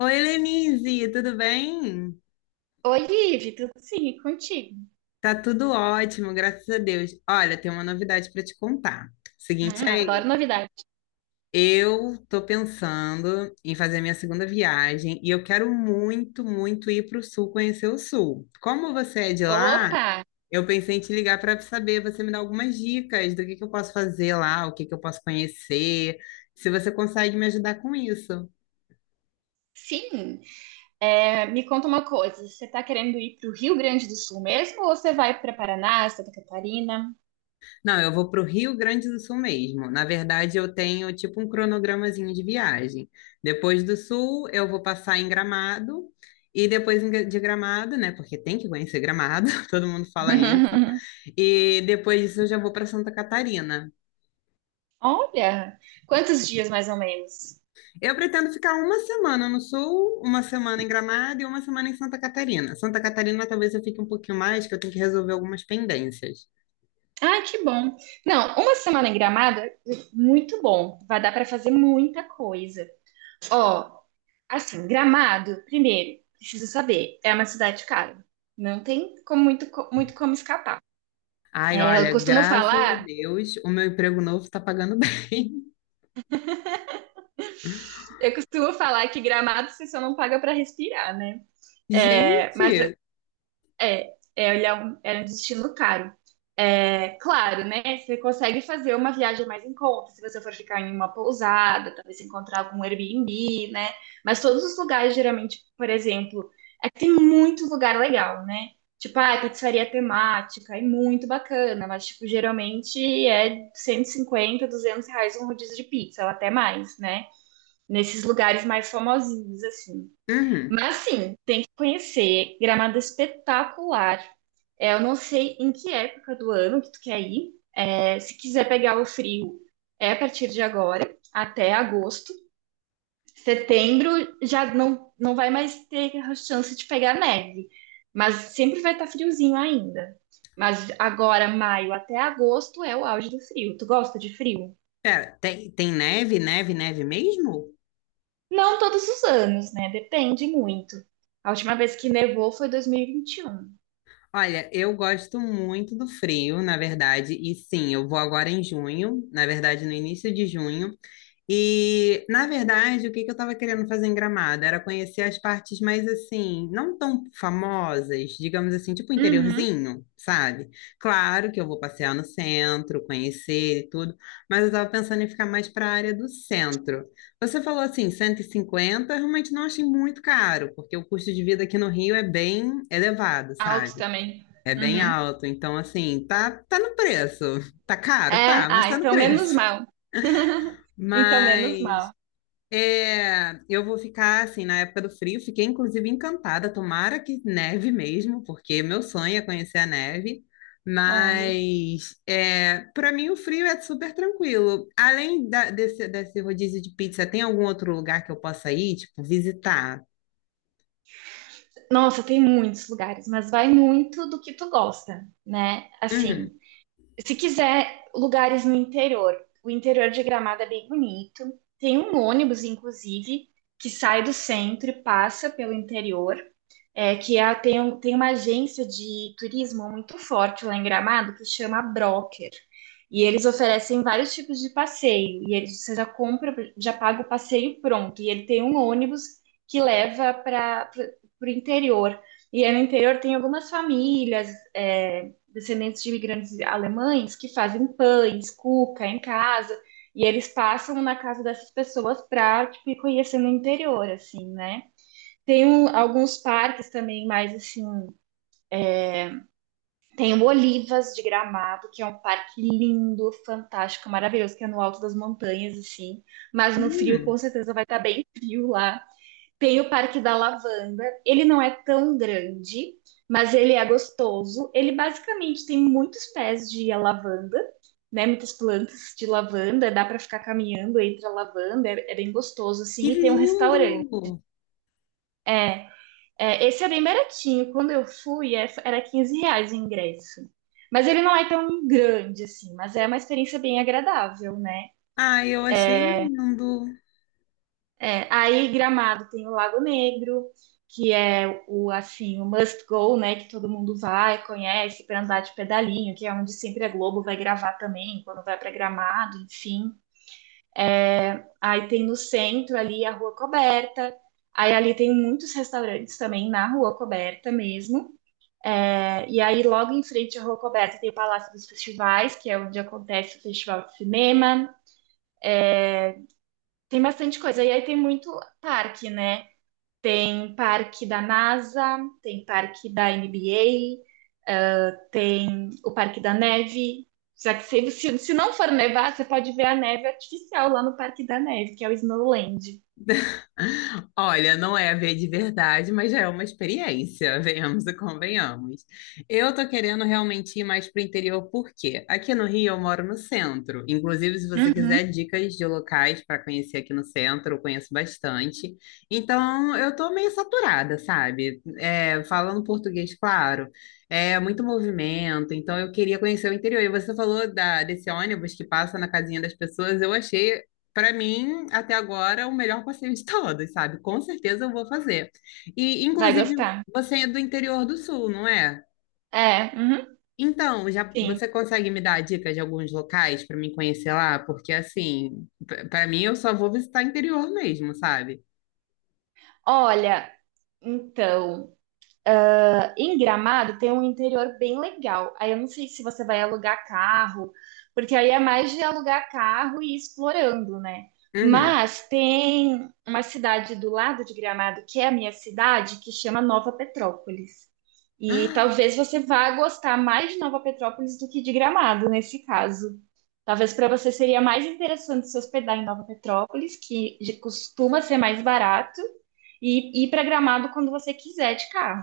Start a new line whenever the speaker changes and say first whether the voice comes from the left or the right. left: Oi, Lenise, tudo bem?
right: Oi, Ive, tudo sim, e contigo?
left: Tá tudo ótimo, graças a Deus. Olha, tem uma novidade para te contar. Seguinte
right: Adoro
left: aí,
right: novidade.
left: eu tô pensando em fazer minha segunda viagem e eu quero muito, muito ir para o sul, conhecer o sul. Como você é de lá,
right: Opa,
left: eu pensei em te ligar para saber, você me dá algumas dicas do que eu posso fazer lá, o que que eu posso conhecer, se você consegue me ajudar com isso.
right: sim. É, me conta uma coisa, você tá querendo ir pro Rio Grande do Sul mesmo ou você vai para Paraná, Santa Catarina?
left: Não, eu vou para o Rio Grande do Sul mesmo. Na verdade, eu tenho tipo um cronogramazinho de viagem. Depois do Sul, eu vou passar em Gramado. E depois de Gramado, né? Porque tem que conhecer Gramado, todo mundo fala isso. E depois disso, eu já vou para Santa Catarina.
right: Olha, quantos dias mais ou menos?
left: Eu pretendo ficar uma semana no sul, uma semana em Gramado e uma semana em Santa Catarina. Santa Catarina talvez eu fique um pouquinho mais, que eu tenho que resolver algumas pendências.
right: Ah, que bom. Não, uma semana em Gramado é muito bom. Vai dar para fazer muita coisa. Ó, assim, Gramado, primeiro, precisa saber, é uma cidade cara. Não tem como muito, muito como escapar.
left: Ai,
right: É, eu
left: olha,
right: costumo
left: graças a
right: falar,
left: Deus, o meu emprego novo está pagando bem.
right: eu costumo falar que Gramado você só não paga para respirar, né? É, mas
left: Gente,
right: é, ele é um destino caro. É, claro, né? Você consegue fazer uma viagem mais em conta, se você for ficar em uma pousada, talvez encontrar algum Airbnb, né? Mas todos os lugares, geralmente, por exemplo, é que tem muito lugar legal, né? Tipo, ah, pizzaria temática, é muito bacana, mas, tipo, geralmente é 150 R$ 200 um rodízio de pizza, ou até mais, né? Nesses lugares mais famosinhos, assim.
left: uhum.
right: Mas sim, tem que conhecer. Gramado é espetacular. É, eu não sei em que época do ano que tu quer ir. É, se quiser pegar o frio, é a partir de agora, até agosto. Setembro já não vai mais ter a chance de pegar neve, mas sempre vai estar friozinho ainda. Mas agora, maio até agosto, é o auge do frio. Tu gosta de frio?
left: Pera, tem neve, neve, neve mesmo?
right: Não todos os anos, né? Depende muito. A última vez que nevou foi
left: Olha, eu gosto muito do frio, na verdade, e sim, eu vou agora em junho, na verdade, no início de junho. E, na verdade, o que que eu estava querendo fazer em Gramado era conhecer as partes mais assim, não tão famosas, digamos assim, tipo
right: 2021. Uhum.
left: interiorzinho, sabe? Claro que eu vou passear no centro, conhecer e tudo, mas eu estava pensando em ficar mais para a área do centro. Você falou assim, 150, eu realmente não achei muito caro, porque o custo de vida aqui no Rio é bem elevado,
right: Alto
left: sabe?
right: também.
left: É bem
right: Uhum.
left: alto, então assim, tá, tá no preço. Tá caro,
right: É,
left: tá, mas
right: ah,
left: tá no
right: então menos
left: preço.
right: mal. Então menos
left: Mas
right: mal.
left: é, eu vou ficar assim na época do frio, fiquei inclusive encantada, tomara que neve mesmo, porque meu sonho é conhecer a neve.
right: Olha.
left: Mas é, para mim o frio é super tranquilo. Além desse rodízio de pizza, tem algum outro lugar que eu possa ir, tipo, visitar?
right: Nossa, tem muitos lugares, mas vai muito do que tu gosta, né?
left: Uhum.
right: Assim, se quiser lugares no interior, o interior de Gramado é bem bonito. Tem um ônibus, inclusive, que sai do centro e passa pelo interior. É, que a- tem, um- tem uma agência de turismo muito forte lá em Gramado que chama Broker. E eles oferecem vários tipos de passeio. E eles, você já compra, já paga o passeio pronto. E ele tem um ônibus que leva para o interior. E aí no interior tem algumas famílias, é, descendentes de imigrantes alemães, que fazem pães, cuca em casa. E eles passam na casa dessas pessoas para, tipo, ir conhecendo o interior, assim, né? Alguns parques também, mais assim. Tem o Olivas de Gramado, que é um parque lindo, fantástico, maravilhoso, que é no alto das montanhas, assim. Mas no frio,
left: Hum,
right: com certeza, vai estar bem frio lá. Tem o Parque da Lavanda. Ele não é tão grande, mas ele é gostoso. Ele basicamente tem muitos pés de lavanda, né? Muitas plantas de lavanda. Dá para ficar caminhando entre a lavanda. É, é bem gostoso,
left: que
right: assim. E tem um
left: lindo!
right: restaurante, né? É, esse é bem baratinho. Quando eu fui, era R$ 15 o ingresso. Mas ele não é tão grande assim, mas é uma experiência bem agradável, né?
left: Ah, eu achei
right: É,
left: lindo.
right: Aí Gramado tem o Lago Negro, que é o assim, o must go, né? Que todo mundo vai, conhece para andar de pedalinho, que é onde sempre a Globo vai gravar também, quando vai para Gramado, enfim. Aí tem no centro ali a Rua Coberta. Aí ali tem muitos restaurantes também na Rua Coberta mesmo. É, e aí, logo em frente à Rua Coberta, tem o Palácio dos Festivais, que é onde acontece o Festival de Cinema. Tem bastante coisa. E aí tem muito parque, né? Tem parque da NASA, tem parque da NBA, tem o Parque da Neve. Já que se não for nevar, você pode ver a neve artificial lá no Parque da Neve, que é o Snowland.
left: Olha, não é ver de verdade, mas já é uma experiência, venhamos e convenhamos. Eu tô querendo realmente ir mais pro interior, por quê? Aqui no Rio eu moro no centro. Inclusive, se você
right: Uhum.
left: quiser dicas de locais para conhecer aqui no centro, eu conheço bastante. Então, eu tô meio saturada, sabe? É, falando português, claro. É muito movimento, então eu queria conhecer o interior. E você falou desse ônibus que passa na casinha das pessoas, eu achei para mim, até agora, o melhor passeio de todos, sabe? Com certeza eu vou fazer. E,
right: Vai
left: inclusive,
right: gostar.
left: você é do interior do sul, não é?
right: É, uhum,
left: Então, já
right: sim.
left: você consegue me dar dicas de alguns locais para mim conhecer lá? Porque, assim, para mim, eu só vou visitar interior mesmo, sabe?
right: Olha, então, nossa, em Gramado tem um interior bem legal. Aí eu não sei se você vai alugar carro, porque aí é mais de alugar carro e ir explorando, né?
left: Uhum.
right: Mas tem uma cidade do lado de Gramado, que é a minha cidade, que chama Nova Petrópolis. E talvez você vá gostar mais de Nova Petrópolis do que de Gramado, nesse caso. Talvez para você seria mais interessante se hospedar em Nova Petrópolis, costuma ser mais barato, e ir para Gramado quando você quiser de carro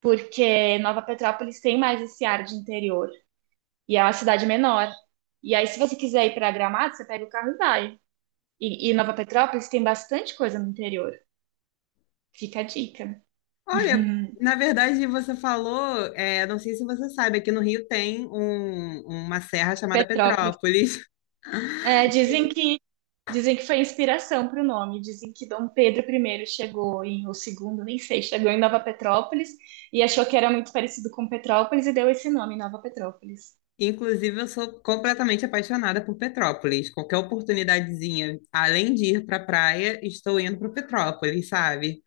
right: porque Nova Petrópolis tem mais esse ar de interior e é uma cidade menor. E aí, se você quiser ir para Gramado, você pega o carro e vai. E Nova Petrópolis tem bastante coisa no interior. Fica a dica.
left: Ah, olha, na verdade, você falou, é, não sei se você sabe, aqui no Rio tem uma serra chamada
right: Petrópolis.
left: Petrópolis.
right: É, dizem que dizem que foi inspiração para o nome. Dizem que Dom Pedro I chegou em ou segundo, nem sei, chegou em Nova Petrópolis e achou que era muito parecido com Petrópolis e deu esse nome, Nova Petrópolis.
left: Inclusive, eu sou completamente apaixonada por Petrópolis. Qualquer oportunidadezinha, além de ir para a praia, estou indo para Petrópolis, sabe?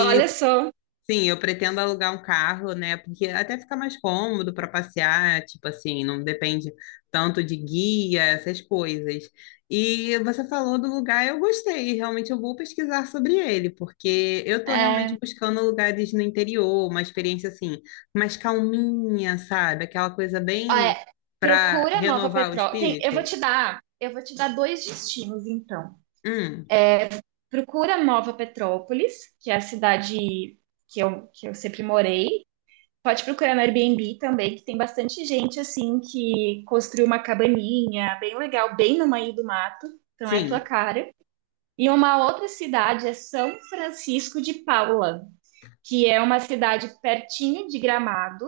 right: Olha só,
left: sim, eu pretendo alugar um carro, né? Porque até fica mais cômodo para passear, tipo assim, não depende tanto de guia, essas coisas. E você falou do lugar, eu gostei. Realmente eu vou pesquisar sobre ele, porque eu tô realmente
right: é,
left: buscando lugares no interior, uma experiência assim, mais calminha, sabe? Aquela coisa bem
right: É,
left: para
right: procura Nova
left: renovar o
right: Petró. Tem, eu vou
left: espírito.
right: te dar, eu vou te dar dois destinos, então.
left: Hum,
right: Procura Nova Petrópolis, que é a cidade que eu sempre morei. Pode procurar no Airbnb também, que tem bastante gente assim que construiu uma cabaninha bem legal, bem no meio do mato. Então é tua
left: sim.
right: cara. E uma outra cidade é São Francisco de Paula, que é uma cidade pertinho de Gramado.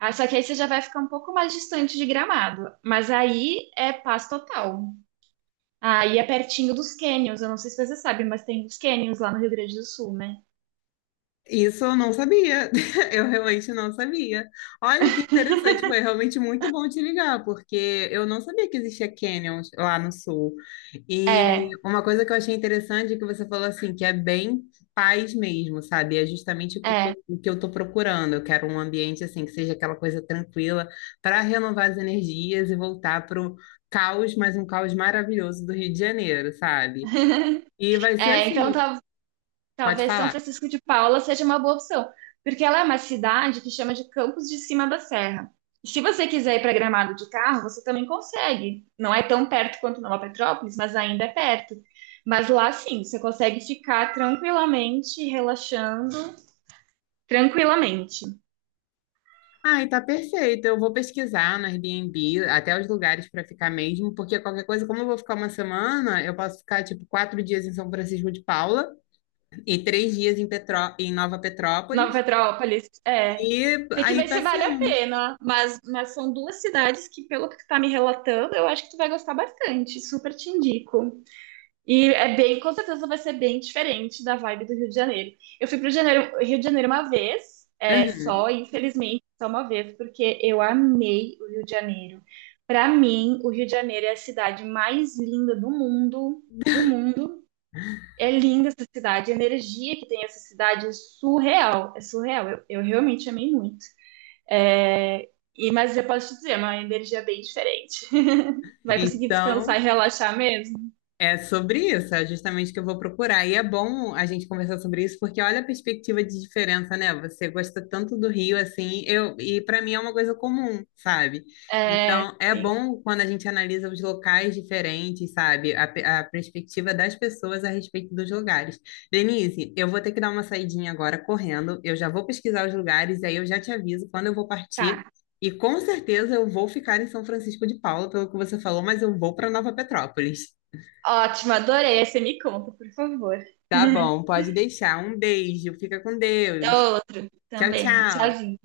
right: Ah, só que aí você já vai ficar um pouco mais distante de Gramado. Mas aí é paz total. Aí é pertinho dos cânions. Eu não sei se você sabe, mas tem os cânions lá no Rio Grande do Sul, né?
left: Isso eu não sabia, eu realmente não sabia. Olha que interessante, foi realmente muito bom te ligar, porque eu não sabia que existia canyons lá no sul. E
right: É,
left: uma coisa que eu achei interessante é que você falou assim, que é bem paz mesmo, sabe? É justamente
right: é,
left: o que eu tô procurando. Eu quero um ambiente assim, que seja aquela coisa tranquila para renovar as energias e voltar para o caos, mas um caos maravilhoso do Rio de Janeiro, sabe? E vai ser
right: é. Então
left: assim, pode
right: talvez São
left: falar.
right: Francisco de Paula seja uma boa opção. Porque ela é uma cidade que chama de Campos de Cima da Serra. E se você quiser ir para Gramado de carro, você também consegue. Não é tão perto quanto Nova Petrópolis, mas ainda é perto. Mas lá sim, você consegue ficar tranquilamente relaxando. Tranquilamente.
left: Ai, tá perfeito. Eu vou pesquisar no Airbnb até os lugares para ficar mesmo, porque qualquer coisa, como eu vou ficar uma semana, eu posso ficar tipo 4 dias em São Francisco de Paula e 3 dias em, Petró em Nova
right: Nova
left: Petrópolis
right: Petrópolis, é.
left: e
right: Tem que
left: aí
right: ver se vale a
left: passeando.
right: pena, mas são duas cidades que, pelo que tu tá me relatando, eu acho que tu vai gostar bastante. Super te indico. E é bem, com certeza vai ser bem diferente da vibe do Rio de Janeiro. Eu fui pro Rio de Janeiro uma vez, é
left: Uhum.
right: só, infelizmente, só uma vez, porque eu amei o Rio de Janeiro. Para mim, o Rio de Janeiro é a cidade mais linda do mundo, do mundo. É linda essa cidade, a energia que tem essa cidade é surreal, é surreal. Eu realmente amei muito. É, e, mas eu posso te dizer, é uma energia bem diferente. Vai conseguir descansar
left: Então,
right: e relaxar mesmo?
left: é sobre isso, é justamente o que eu vou procurar. E é bom a gente conversar sobre isso, porque olha a perspectiva de diferença, né? Você gosta tanto do Rio assim, eu e para mim é uma coisa comum, sabe?
right: É,
left: Então é
right: sim,
left: bom quando a gente analisa os locais diferentes, sabe? A perspectiva das pessoas a respeito dos lugares. Denise, eu vou ter que dar uma saidinha agora correndo. Eu já vou pesquisar os lugares e aí eu já te aviso quando eu vou partir.
right: tá.
left: E com certeza eu vou ficar em São Francisco de Paula, pelo que você falou, mas eu vou para Nova Petrópolis.
right: Ótimo, adorei. Aí você me conta, por favor.
left: Tá bom, pode deixar. Um beijo, fica com Deus.
right: Outro
left: Tchau,
right: também.
left: tchau.
right: Tchauzinho.